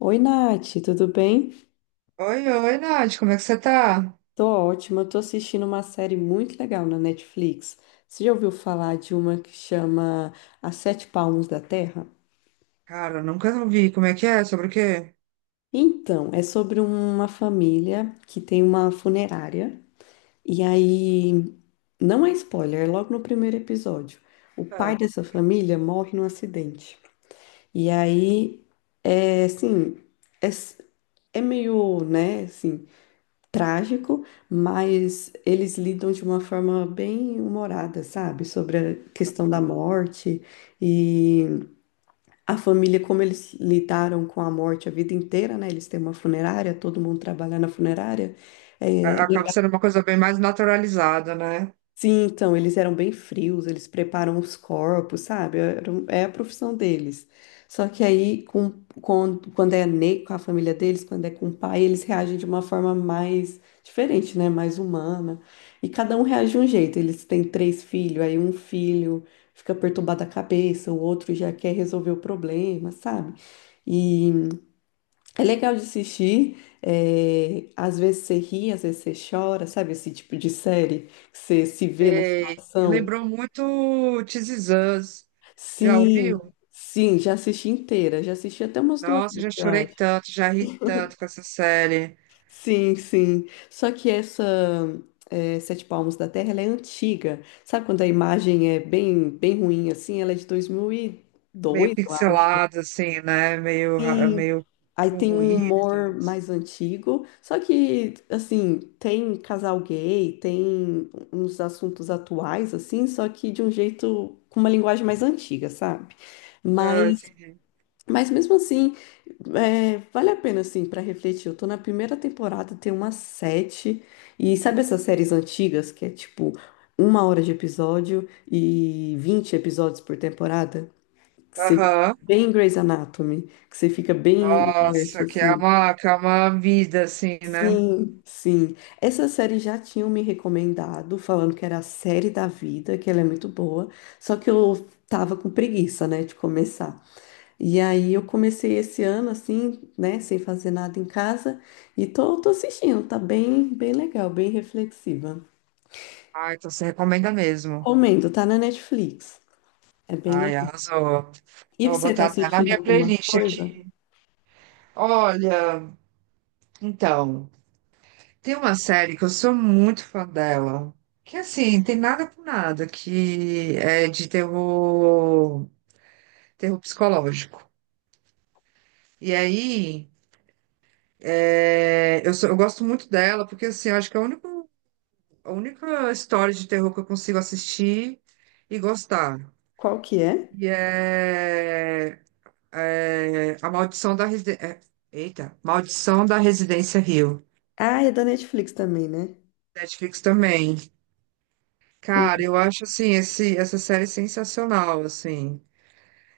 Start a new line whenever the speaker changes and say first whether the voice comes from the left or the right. left: Oi, Nath, tudo bem?
right: Oi, Nath, como é que você tá?
left: Tô ótima, tô assistindo uma série muito legal na Netflix. Você já ouviu falar de uma que chama As Sete Palmos da Terra?
right: Cara, nunca vi. Como é que é? Sobre o quê?
left: Então, é sobre uma família que tem uma funerária, e aí, não é spoiler, é logo no primeiro episódio. O
right: Ah,
left: pai dessa família morre num acidente. E aí, é assim, é, s- é meio, né, assim, trágico, mas eles lidam de uma forma bem humorada, sabe? Sobre a questão da morte e a família, como eles lidaram com a morte a vida inteira, né? Eles têm uma funerária, todo mundo trabalha na funerária. É,
right: Acaba sendo uma coisa bem mais naturalizada, né?
left: sim, então, eles eram bem frios, eles preparam os corpos, sabe? É, é a profissão deles. Só que aí, com- quando é ne com a família deles, quando é com o pai, eles reagem de uma forma mais diferente, né? Mais humana. E cada um reage de um jeito. Eles têm três filhos, aí um filho fica perturbado a cabeça, o outro já quer resolver o problema, sabe? É legal de assistir, às vezes você ri, às vezes você chora, sabe esse tipo de série? Que você se vê na
right: Sei. E
left: situação.
right: Lembrou muito This Is Us. Já ouviu?
left: Sim, sim, já assisti inteira, já assisti até umas duas
right: Nossa, já
left: vezes, eu
right: chorei
left: acho.
right: tanto, já ri tanto com essa série.
left: Sim, sim. Só que essa, Sete Palmos da Terra, ela é antiga. Sabe quando a imagem é bem, bem ruim assim? Ela é de
right: Meio
left: 2002, eu acho.
right: pixelada, assim, né? Meio, ra-
left: Sim,
right: meio
left: aí
right: com
left: tem um
right: ruído e
left: humor
right: tal.
left: mais antigo, só que, assim, tem casal gay, tem uns assuntos atuais, assim, só que de um jeito, com uma linguagem mais antiga, sabe?
right: Ah,
left: Mas,
right: entendi.
left: mas mesmo assim, é, vale a pena, assim, para refletir. Eu tô na primeira temporada, tem umas sete, e sabe essas séries antigas, que é tipo uma hora de episódio e 20 episódios por temporada? Que você,
right: Aham.
left: bem Grey's Anatomy, que você fica bem imerso,
right: Nossa, que é
left: assim.
right: uma vida, assim, né?
left: Sim, sim. Essa série já tinham me recomendado, falando que era a série da vida, que ela é muito boa, só que eu tava com preguiça, né, de começar. E aí eu comecei esse ano assim, né, sem fazer nada em casa, e tô assistindo, tá bem, bem legal, bem reflexiva.
right: Ah, então você recomenda mesmo.
left: Comendo, tá na Netflix. É bem
right: Ai,
left: legal.
right: arrasou.
left: E
right: Eu vou
left: você tá
right: botar até na
left: assistindo
right: minha
left: alguma
right: playlist
left: coisa?
right: aqui. Olha, então, tem uma série que eu sou muito fã dela. Que assim, tem nada com nada, que é de terror, terror psicológico. E aí, eu gosto muito dela, porque assim, eu acho que é a única história de terror que eu consigo assistir e gostar.
left: Qual que é?
right: E é É a Maldição da Residência. Eita, Maldição da Residência Rio.
left: Ah, é da Netflix também, né?
right: Netflix também. Cara, eu acho assim, essa série sensacional, assim.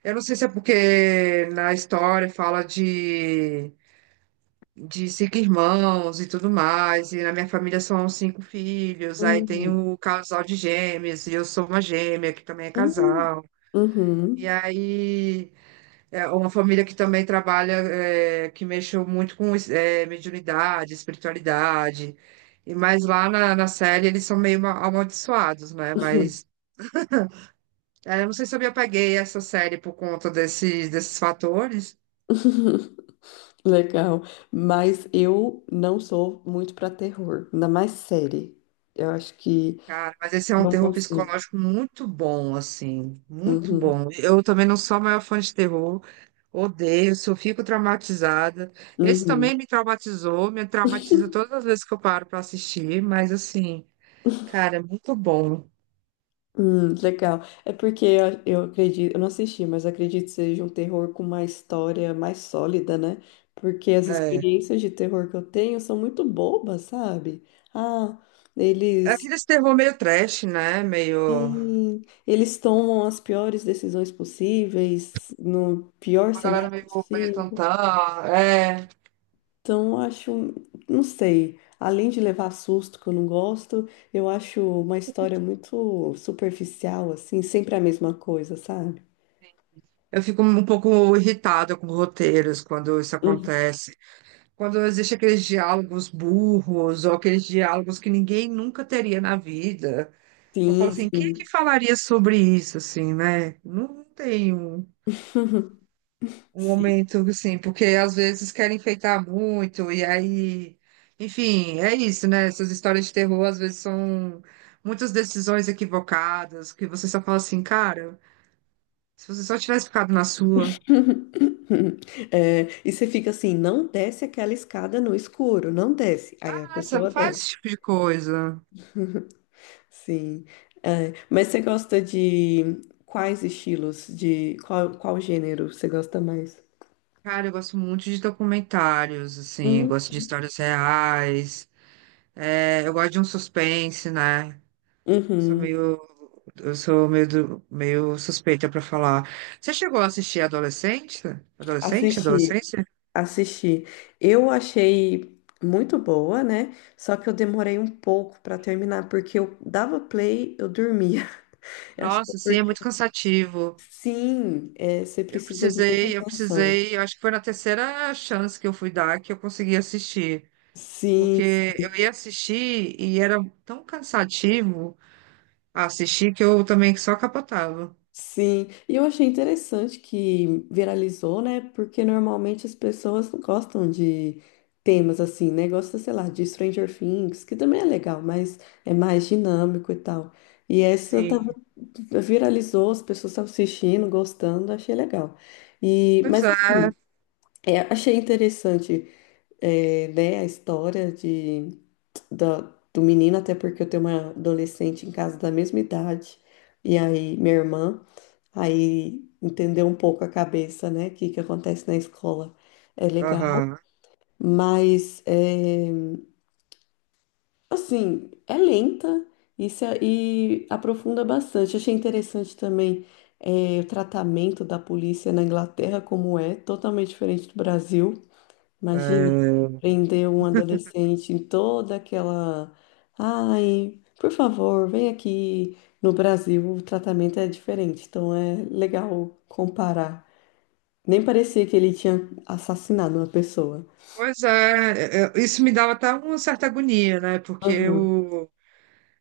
right: Eu não sei se é porque na história fala de cinco irmãos e tudo mais, e na minha família são cinco filhos, aí tem
left: Hum,
right: o casal de gêmeos e eu sou uma gêmea, que também é
left: hum,
right: casal. E
left: uhum.
right: aí é uma família que também trabalha, que mexeu muito com mediunidade, espiritualidade. E mas lá na série eles são amaldiçoados, né? Mas eu não sei se eu me apeguei a essa série por conta desses fatores.
left: Legal. Mas eu não sou muito para terror, ainda mais série. Eu acho que
right: Cara, mas esse é um
left: não
right: terror
left: consigo.
right: psicológico muito bom, assim, muito
left: Uhum,
right: bom. Eu também não sou a maior fã de terror, odeio, só fico traumatizada. Esse
left: uhum.
right: também me traumatizou, me traumatiza todas as vezes que eu paro para assistir, mas assim. Cara, é muito bom.
left: Legal. É porque eu acredito, eu não assisti, mas acredito que seja um terror com uma história mais sólida, né? Porque as
right: É.
left: experiências de terror que eu tenho são muito bobas, sabe? Ah,
right: É
left: eles,
right: aquele terror meio trash, né? Meio.
left: sim, eles tomam as piores decisões possíveis, no pior
right: Uma
left: cenário
right: galera meio, meio
left: possível.
right: tantã. É.
left: Então, eu acho, não sei, além de levar susto que eu não gosto, eu acho uma história muito superficial, assim, sempre a mesma coisa, sabe?
right: Eu fico um pouco irritada com roteiros quando isso
left: Hum.
right: acontece. Quando existe aqueles diálogos burros ou aqueles diálogos que ninguém nunca teria na vida. Eu falo
left: Sim,
right: assim, quem é que
left: sim.
right: falaria sobre isso, assim, né? Não tem um. Um
left: Sim.
right: momento, assim, porque às vezes querem enfeitar muito, e aí, enfim, é isso, né? Essas histórias de terror às vezes são muitas decisões equivocadas, que você só fala assim, cara, se você só tivesse ficado na sua,
left: É, e você fica assim, não desce aquela escada no escuro, não desce. Aí a
right: ah, você
left: pessoa
right: não faz
left: desce.
right: esse tipo de coisa.
left: Sim. É, mas você gosta de quais estilos, de qual, qual gênero você gosta mais?
right: Cara, eu gosto muito de documentários, assim, eu
left: Hum,
right: gosto de histórias reais, eu gosto de um suspense, né? Sou
left: Uhum.
right: meio Eu sou meio suspeita pra falar. Você chegou a assistir Adolescente? Adolescente?
left: Assisti,
right: Adolescência?
left: assisti. Eu achei muito boa, né? Só que eu demorei um pouco para terminar, porque eu dava play, eu dormia. Acho que é
right: Nossa, sim, é
left: porque
right: muito cansativo.
left: sim, é, você precisa de muita
right: Eu
left: atenção.
right: precisei, eu acho que foi na terceira chance que eu fui dar que eu consegui assistir.
left: Sim,
right: Porque eu ia assistir e era tão cansativo assistir que eu também só capotava.
left: sim. E eu achei interessante que viralizou, né? Porque normalmente as pessoas não gostam de temas assim, né? Gosta, sei lá, de Stranger Things, que também é legal, mas é mais dinâmico e tal. E essa
right: Sim.
left: viralizou, as pessoas estavam assistindo, gostando, achei legal. E,
right: Pois
left: mas
right: é.
left: assim, é, achei interessante, é, né, a história de, da- do menino, até porque eu tenho uma adolescente em casa da mesma idade, e aí minha irmã, aí entendeu um pouco a cabeça, né, que acontece na escola. É legal,
right: Aham.
left: mas é, assim, é lenta e, e aprofunda bastante. Achei interessante também, o tratamento da polícia na Inglaterra, como é, totalmente diferente do Brasil. Imagina
right: É,
left: prender um adolescente em toda aquela. Ai, por favor, vem aqui. No Brasil, o tratamento é diferente, então é legal comparar. Nem parecia que ele tinha assassinado uma pessoa.
right: pois é, isso me dava até uma certa agonia, né?
left: Aham.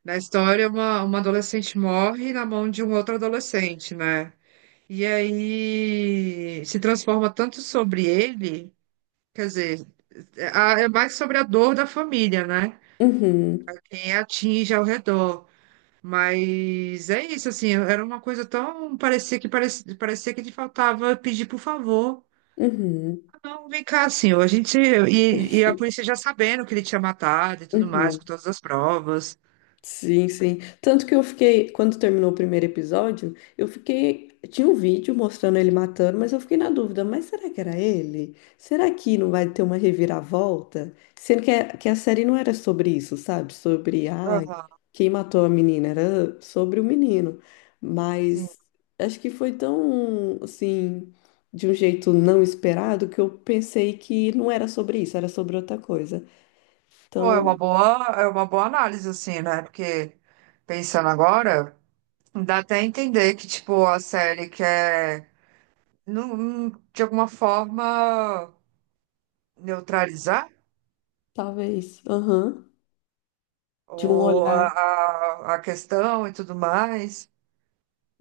right: Na história, uma adolescente morre na mão de um outro adolescente, né? E aí se transforma tanto sobre ele, quer dizer, é mais sobre a dor da família, né?
left: Uhum.
right: Quem atinge ao redor. Mas é isso, assim, era uma coisa tão. Parecia que te faltava pedir por favor.
left: Uhum.
right: Não, vem cá, assim, a gente. E, a polícia já sabendo que ele tinha matado e tudo mais,
left: Uhum.
right: com todas as provas.
left: Sim, sim. Tanto que eu fiquei, quando terminou o primeiro episódio, eu fiquei. Tinha um vídeo mostrando ele matando, mas eu fiquei na dúvida, mas será que era ele? Será que não vai ter uma reviravolta? Sendo que a série não era sobre isso, sabe? Sobre, ai,
right: Aham,
left: quem matou a menina, era sobre o menino.
right: sim.
left: Mas acho que foi tão, assim, de um jeito não esperado que eu pensei que não era sobre isso, era sobre outra coisa.
right: Pô,
left: Então,
right: é uma boa análise, assim, né? Porque pensando agora, dá até entender que, tipo, a série quer, de alguma forma, neutralizar
left: talvez, aham, de um
right: ou
left: olhar.
right: a questão e tudo mais.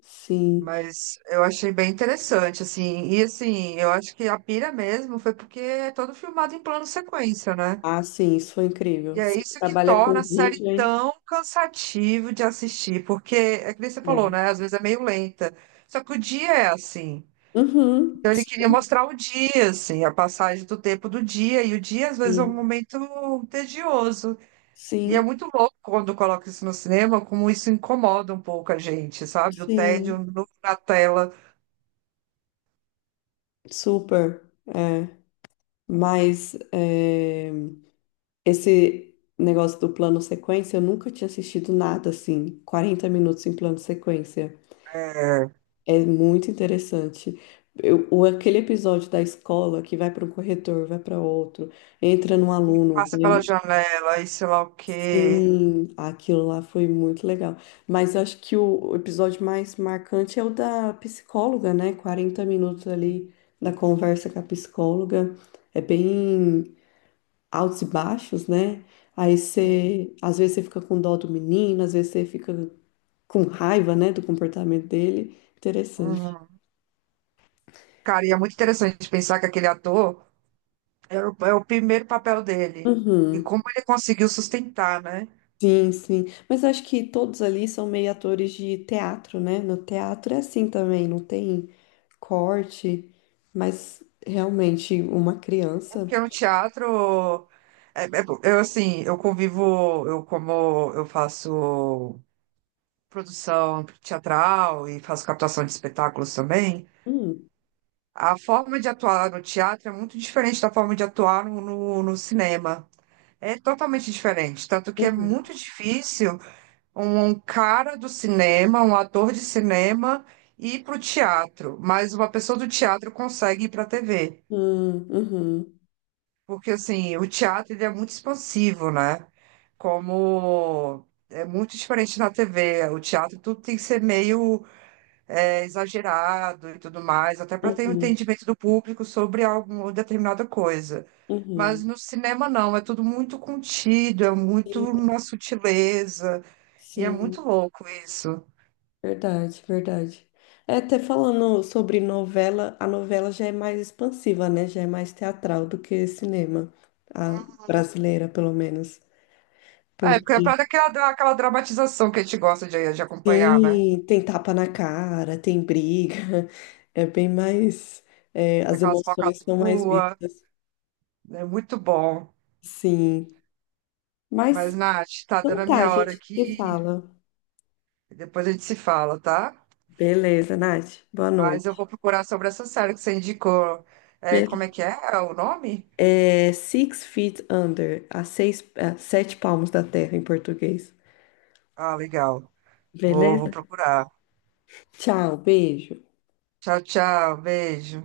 left: Sim.
right: Mas eu achei bem interessante, assim. E, assim, eu acho que a pira mesmo foi porque é todo filmado em plano sequência, né?
left: Ah, sim, isso foi incrível.
right: E é
left: Sim,
right: isso que
left: trabalha com
right: torna a série
left: vídeo, hein?
right: tão cansativo de assistir, porque é que nem você falou,
left: É.
right: né? Às vezes é meio lenta. Só que o dia é assim.
left: Uhum.
right: Então ele queria mostrar o dia, assim, a passagem do tempo do dia, e o dia às vezes é um
left: Sim,
right: momento tedioso. E é
left: sim,
right: muito louco quando coloca isso no cinema, como isso incomoda um pouco a gente, sabe? O tédio
left: sim.
right: na tela,
left: Super. É. Mas é, esse negócio do plano sequência, eu nunca tinha assistido nada assim. 40 minutos em plano sequência.
right: é,
left: É muito interessante. Aquele episódio da escola que vai para um corredor, vai para outro, entra num
right: e
left: aluno.
right: passa pela janela, e sei lá o quê.
left: Sim, aquilo lá foi muito legal. Mas eu acho que o episódio mais marcante é o da psicóloga, né? 40 minutos ali da conversa com a psicóloga. É bem altos e baixos, né?
right: Sim.
left: Às vezes você fica com dó do menino, às vezes você fica com raiva, né, do comportamento dele. Interessante.
right: Uhum. Cara, e é muito interessante pensar que aquele ator. É é o primeiro papel dele. E
left: Uhum.
right: como ele conseguiu sustentar, né?
left: Sim, sim. Mas acho que todos ali são meio atores de teatro, né? No teatro é assim também, não tem corte, mas realmente uma
right: É.
left: criança.
right: Porque no teatro, é- é- eu assim, eu convivo, eu como eu faço produção teatral e faço captação de espetáculos também,
left: Hum,
right: a forma de atuar no teatro é muito diferente da forma de atuar no cinema. É totalmente diferente, tanto que é
left: uhum,
right: muito difícil. Um cara do cinema, um ator de cinema, ir para o teatro, mas uma pessoa do teatro consegue ir para a TV,
left: uhum,
right: porque assim, o teatro ele é muito expansivo, né? Como é muito diferente na TV, o teatro tudo tem que ser meio exagerado e tudo mais, até para ter um
left: uhum,
right: entendimento do público sobre alguma determinada coisa. Mas
left: uhum.
right: no cinema não, é tudo muito contido, é muito
left: Sim,
right: uma sutileza, e é muito
left: sim,
right: louco isso.
left: verdade, verdade. É, até falando sobre novela, a novela já é mais expansiva, né? Já é mais teatral do que cinema, a brasileira, pelo menos.
right: É, porque é
left: Porque
right: pra dar aquela dramatização que a gente gosta de acompanhar, né?
left: sim, tem tapa na cara, tem briga. É bem mais. É,
right: Tem
left: as
right: aquelas
left: emoções são mais
right: falcatruas,
left: vistas.
right: é muito bom.
left: Sim. Mas
right: Mas, Nath, tá dando
left: então
right: a
left: tá, a
right: minha hora
left: gente se
right: aqui,
left: fala.
right: depois a gente se fala, tá?
left: Beleza, Nath. Boa
right: Mas eu
left: noite.
right: vou procurar sobre essa série que você indicou. É, como é
left: Be-
right: que é é o nome?
left: É Six Feet Under, a seis, a sete palmos da terra em português.
right: Ah, legal. Vou
left: Beleza?
right: procurar.
left: Tchau, beijo.
right: Tchau, beijo.